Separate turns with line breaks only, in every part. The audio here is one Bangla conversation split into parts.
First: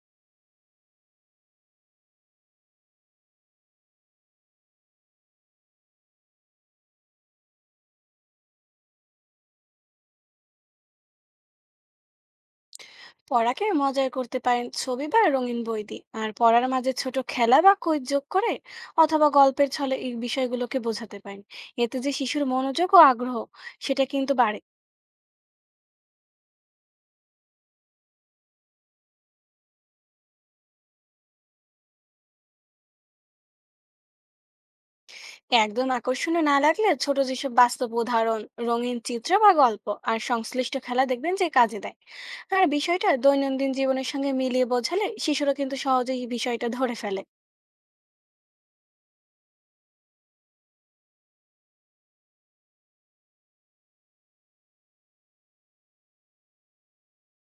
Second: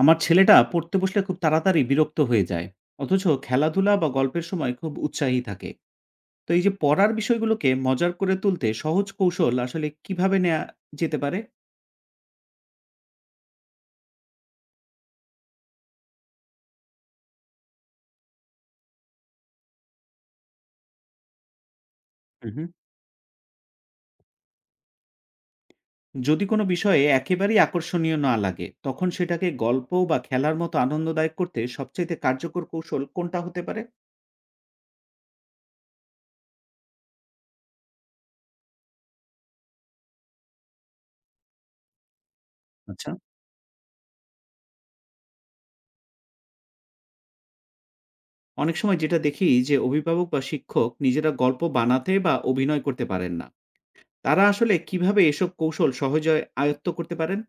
আমার ছেলেটা পড়তে বসলে খুব তাড়াতাড়ি বিরক্ত হয়ে যায়, অথচ খেলাধুলা বা গল্পের সময় খুব উৎসাহী থাকে। তো এই যে পড়ার বিষয়গুলোকে মজার করে তুলতে সহজ কৌশল আসলে কিভাবে নেওয়া যেতে পারে?
পড়াকে মজার করতে পারেন ছবি বা রঙিন বই দিয়ে আর পড়ার মাঝে ছোট খেলা বা কুইজ যোগ করে অথবা গল্পের ছলে এই বিষয়গুলোকে বোঝাতে পারেন। এতে যে শিশুর
হুম,
মনোযোগ ও আগ্রহ সেটা কিন্তু বাড়ে।
যদি কোনো বিষয়ে একেবারেই আকর্ষণীয় না লাগে, তখন সেটাকে গল্প বা খেলার মতো আনন্দদায়ক করতে সবচাইতে কার্যকর কৌশল কোনটা হতে পারে?
একদম আকর্ষণীয় না লাগলে ছোট যেসব বাস্তব উদাহরণ, রঙিন চিত্র বা গল্প আর সংশ্লিষ্ট খেলা দেখবেন যে কাজে দেয়। আর বিষয়টা
আচ্ছা,
দৈনন্দিন জীবনের সঙ্গে মিলিয়ে বোঝালে শিশুরা কিন্তু সহজেই বিষয়টা ধরে ফেলে।
অনেক সময় যেটা দেখি যে অভিভাবক বা শিক্ষক নিজেরা গল্প বানাতে বা অভিনয় করতে পারেন না, তারা আসলে কিভাবে এসব কৌশল সহজে আয়ত্ত করতে পারেন?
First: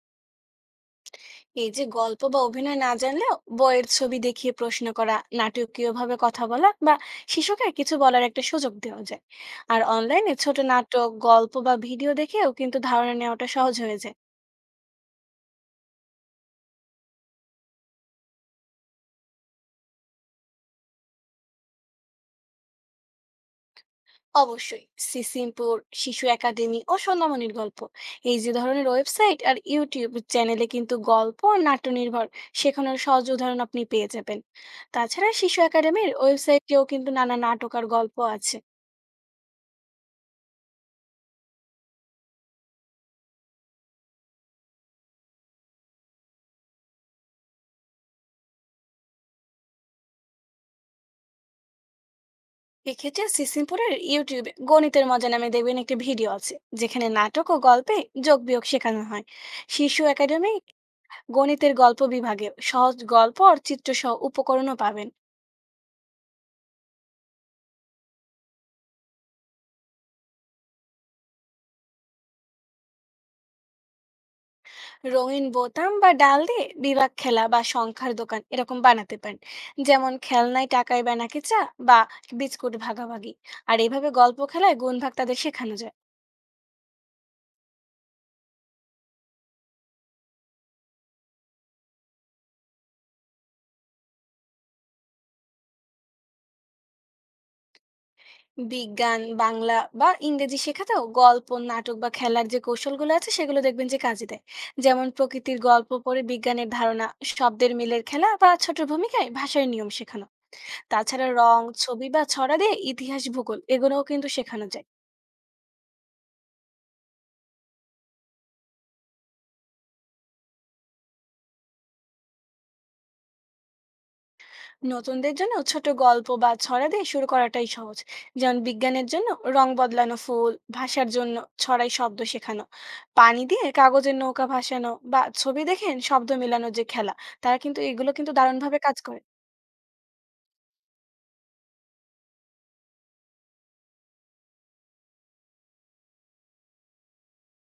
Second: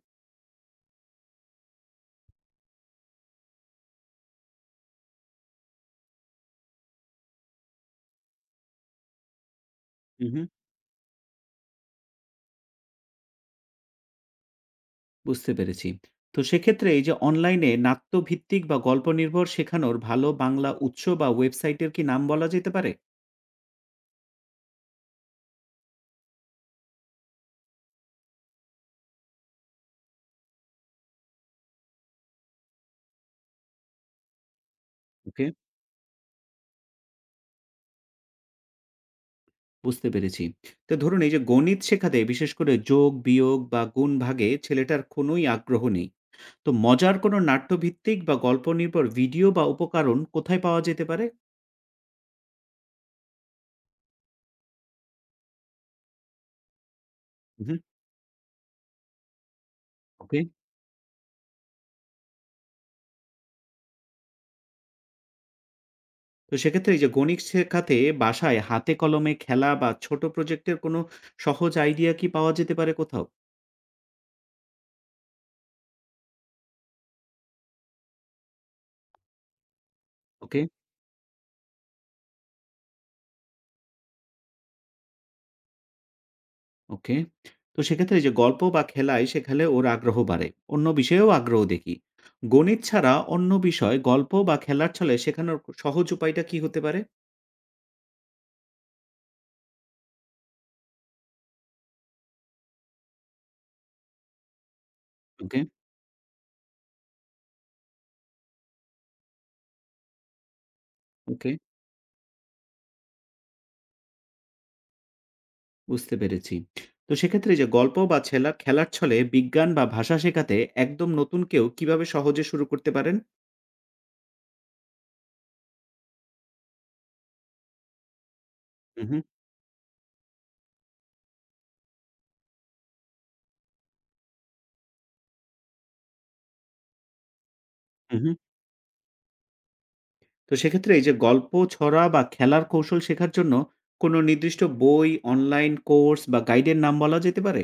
এই যে গল্প বা অভিনয় না জানলেও বইয়ের ছবি দেখিয়ে প্রশ্ন করা, নাটকীয়ভাবে কথা বলা বা শিশুকে কিছু বলার একটা সুযোগ দেওয়া যায়। আর অনলাইনে ছোট নাটক, গল্প বা ভিডিও দেখেও কিন্তু ধারণা নেওয়াটা সহজ হয়ে যায়।
বুঝতে পেরেছি। তো সেক্ষেত্রে এই যে অনলাইনে নাট্যভিত্তিক বা গল্প নির্ভর শেখানোর ভালো বাংলা উৎস বা ওয়েবসাইটের কি নাম বলা যেতে পারে?
অবশ্যই, সিসিমপুর, শিশু একাডেমি ও সোনামণির গল্প এই যে ধরনের ওয়েবসাইট আর ইউটিউব চ্যানেলে কিন্তু গল্প আর নাট্য নির্ভর শেখানোর সহজ উদাহরণ আপনি পেয়ে যাবেন। তাছাড়া
ওকে,
শিশু একাডেমির ওয়েবসাইটেও কিন্তু নানা নাটক আর গল্প আছে।
বুঝতে পেরেছি। তো ধরুন এই যে গণিত শেখাতে বিশেষ করে যোগ, বিয়োগ বা গুণ ভাগে ছেলেটার কোনোই আগ্রহ নেই। তো মজার কোনো নাট্যভিত্তিক বা গল্প নির্ভর ভিডিও বা উপকরণ কোথায় পাওয়া যেতে পারে?
এক্ষেত্রে সিসিমপুরের ইউটিউবে গণিতের মজা নামে দেখবেন একটি ভিডিও আছে, যেখানে নাটক ও
হুম,
গল্পে যোগ বিয়োগ শেখানো হয়। শিশু
ওকে,
একাডেমি গণিতের গল্প বিভাগে সহজ গল্প আর চিত্র সহ উপকরণও পাবেন।
তো সেক্ষেত্রে এই যে গণিত শেখাতে বাসায় হাতে কলমে খেলা বা ছোট প্রজেক্টের কোনো সহজ আইডিয়া কি পাওয়া যেতে পারে কোথাও?
রঙিন বোতাম বা ডাল দিয়ে বিভাগ খেলা বা সংখ্যার দোকান এরকম বানাতে পারেন, যেমন
ওকে,
খেলনায় টাকায় বানাকে চা বা বিস্কুট ভাগাভাগি। আর এভাবে গল্প খেলায় গুণ ভাগ তাদের শেখানো যায়।
ওকে। তো সেক্ষেত্রে এই যে গল্প বা খেলায় শেখালে ওর আগ্রহ বাড়ে। অন্য বিষয়েও আগ্রহ দেখি। গণিত ছাড়া অন্য বিষয় গল্প বা খেলার ছলে শেখানোর সহজ উপায়টা কি হতে পারে?
বিজ্ঞান, বাংলা বা ইংরেজি শেখাতেও গল্প, নাটক বা খেলার যে কৌশলগুলো আছে সেগুলো দেখবেন যে কাজে দেয়। যেমন প্রকৃতির
ওকে,
গল্প পড়ে বিজ্ঞানের ধারণা, শব্দের মিলের খেলা বা ছোট ভূমিকায় ভাষার নিয়ম শেখানো। তাছাড়া
ওকে,
রং, ছবি বা ছড়া দিয়ে ইতিহাস, ভূগোল এগুলোও কিন্তু শেখানো যায়।
বুঝতে পেরেছি। তো সেক্ষেত্রে এই যে গল্প বা ছেলার খেলার ছলে বিজ্ঞান বা ভাষা শেখাতে একদম নতুন কেউ কিভাবে সহজে শুরু করতে পারেন?
নতুনদের জন্য ছোট গল্প বা ছড়া দিয়ে শুরু করাটাই সহজ। যেমন বিজ্ঞানের
হুম, হুম,
জন্য রং বদলানো ফুল, ভাষার জন্য ছড়ায় শব্দ শেখানো, পানি দিয়ে কাগজের নৌকা ভাসানো বা ছবি দেখেন শব্দ মেলানোর যে খেলা, তারা কিন্তু এগুলো
হুম,
কিন্তু
হুম।
দারুণভাবে কাজ করে।
তো সেক্ষেত্রে এই যে গল্প, ছড়া বা খেলার কৌশল শেখার জন্য কোনো নির্দিষ্ট বই, অনলাইন কোর্স বা গাইডের নাম বলা যেতে পারে?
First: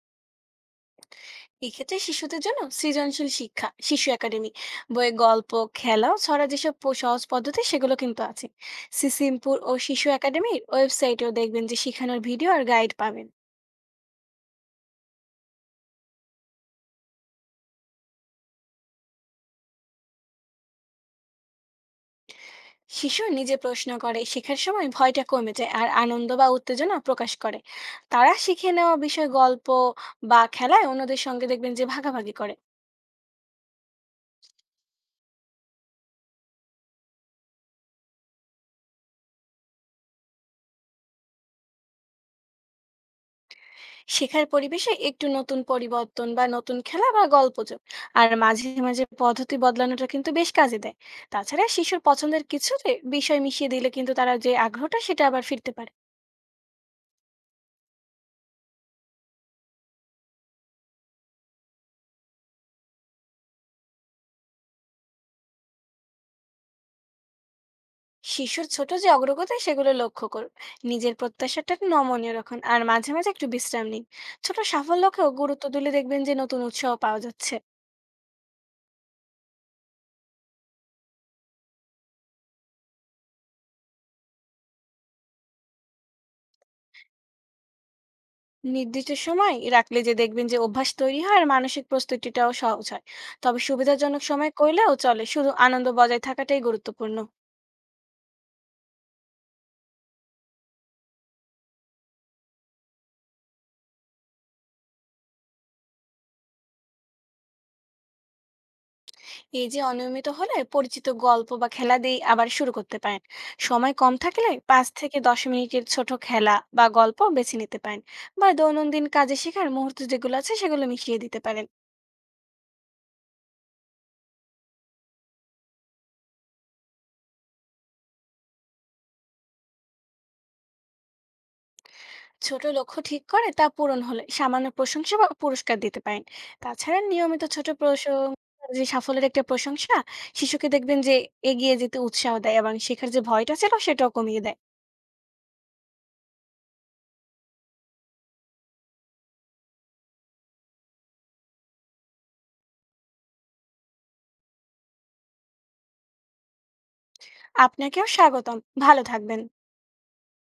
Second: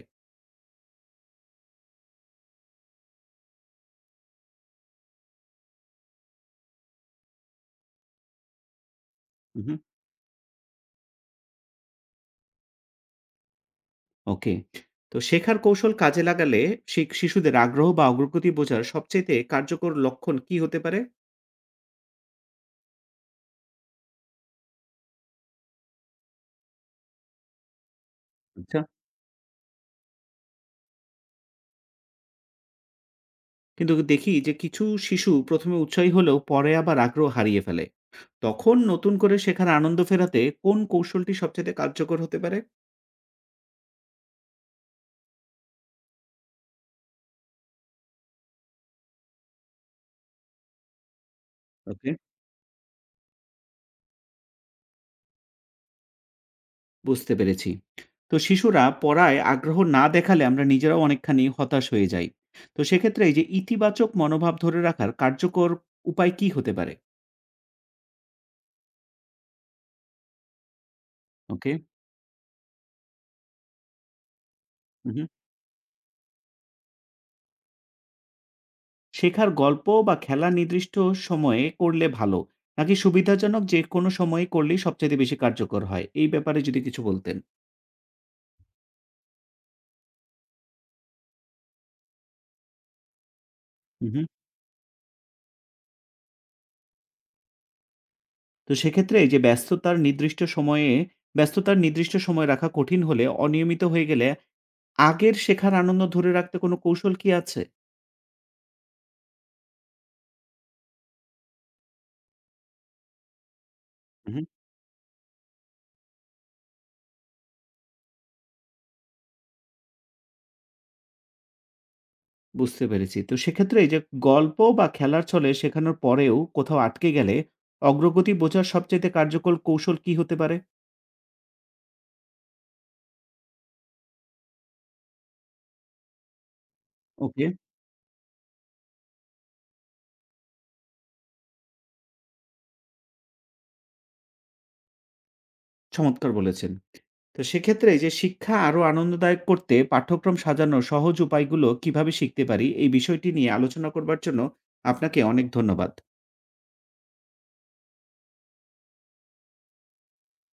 এক্ষেত্রে শিশুদের জন্য সৃজনশীল শিক্ষা শিশু একাডেমি বইয়ে গল্প, খেলা ও ছড়া যেসব সহজ পদ্ধতি সেগুলো কিন্তু আছে। সিসিমপুর
হুম,
ও
হুম।
শিশু একাডেমির ওয়েবসাইটেও দেখবেন যে শেখানোর ভিডিও আর গাইড পাবেন।
ওকে। তো শেখার কৌশল কাজে লাগালে শিশুদের আগ্রহ বা অগ্রগতি বোঝার সবচাইতে কার্যকর লক্ষণ কি হতে পারে?
শিশু নিজে প্রশ্ন করে শেখার সময় ভয়টা কমে যায় আর আনন্দ বা উত্তেজনা প্রকাশ করে। তারা শিখে
আচ্ছা,
নেওয়া বিষয় গল্প বা খেলায় অন্যদের সঙ্গে দেখবেন যে ভাগাভাগি করে।
কিন্তু দেখি যে কিছু শিশু প্রথমে উৎসাহী হলেও পরে আবার আগ্রহ হারিয়ে ফেলে। তখন নতুন করে শেখার আনন্দ ফেরাতে কোন কৌশলটি সবচাইতে কার্যকর হতে পারে?
শেখার পরিবেশে একটু নতুন পরিবর্তন বা নতুন খেলা বা গল্প যোগ আর মাঝে মাঝে পদ্ধতি বদলানোটা কিন্তু বেশ কাজে দেয়। তাছাড়া শিশুর
ওকে,
পছন্দের কিছুতে বিষয় মিশিয়ে দিলে কিন্তু তারা যে আগ্রহটা সেটা আবার ফিরতে পারে।
বুঝতে পেরেছি। তো শিশুরা পড়ায় আগ্রহ না দেখালে আমরা নিজেরাও অনেকখানি হতাশ হয়ে যাই। তো সেক্ষেত্রে এই যে ইতিবাচক মনোভাব ধরে রাখার কার্যকর উপায় কি হতে পারে?
শিশুর ছোট যে অগ্রগতি সেগুলো লক্ষ্য করুন, নিজের
ওকে,
প্রত্যাশাটা নমনীয় রাখুন আর মাঝে মাঝে একটু বিশ্রাম নিন। ছোট সাফল্যকেও
হুম,
গুরুত্ব দিলে দেখবেন যে নতুন উৎসাহ পাওয়া যাচ্ছে।
শেখার গল্প বা খেলা নির্দিষ্ট সময়ে করলে ভালো, নাকি সুবিধাজনক যেকোনো সময়ে করলেই সবচাইতে বেশি কার্যকর হয়? এই ব্যাপারে যদি কিছু বলতেন।
নির্দিষ্ট সময় রাখলে যে দেখবেন যে অভ্যাস তৈরি হয় আর মানসিক প্রস্তুতিটাও সহজ হয়। তবে
হু,
সুবিধাজনক
হু।
সময় করলেও চলে, শুধু আনন্দ বজায় থাকাটাই গুরুত্বপূর্ণ।
তো সেক্ষেত্রে এই যে ব্যস্ততার নির্দিষ্ট সময় রাখা কঠিন হলে অনিয়মিত হয়ে গেলে আগের শেখার আনন্দ ধরে রাখতে কোনো কৌশল কি আছে?
এই যে অনিয়মিত হলে পরিচিত গল্প বা খেলা দিয়ে আবার শুরু করতে পারেন। সময় কম
হু, হু।
থাকলে 5 থেকে 10 মিনিটের ছোট খেলা বা গল্প বেছে নিতে পারেন বা দৈনন্দিন কাজে শেখার মুহূর্ত যেগুলো আছে সেগুলো মিশিয়ে দিতে পারেন।
বুঝতে পেরেছি। তো সেক্ষেত্রে এই যে গল্প বা খেলার ছলে শেখানোর পরেও কোথাও আটকে গেলে অগ্রগতি বোঝার সবচাইতে কার্যকর কৌশল কি হতে পারে?
ছোট লক্ষ্য ঠিক করে তা পূরণ হলে সামান্য প্রশংসা বা পুরস্কার দিতে পারেন। তাছাড়া নিয়মিত
ওকে,
ছোট প্রশংসা, যে সাফল্যের একটা প্রশংসা, শিশুকে দেখবেন যে এগিয়ে যেতে উৎসাহ দেয় এবং শেখার যে ভয়টা ছিল সেটাও কমিয়ে দেয়।
চমৎকার বলেছেন। তো সেক্ষেত্রে এই যে শিক্ষা আরো আনন্দদায়ক করতে পাঠ্যক্রম সাজানোর সহজ উপায়গুলো কিভাবে শিখতে পারি, এই বিষয়টি নিয়ে আলোচনা করবার জন্য আপনাকে অনেক ধন্যবাদ।
আপনাকেও স্বাগতম। ভালো থাকবেন।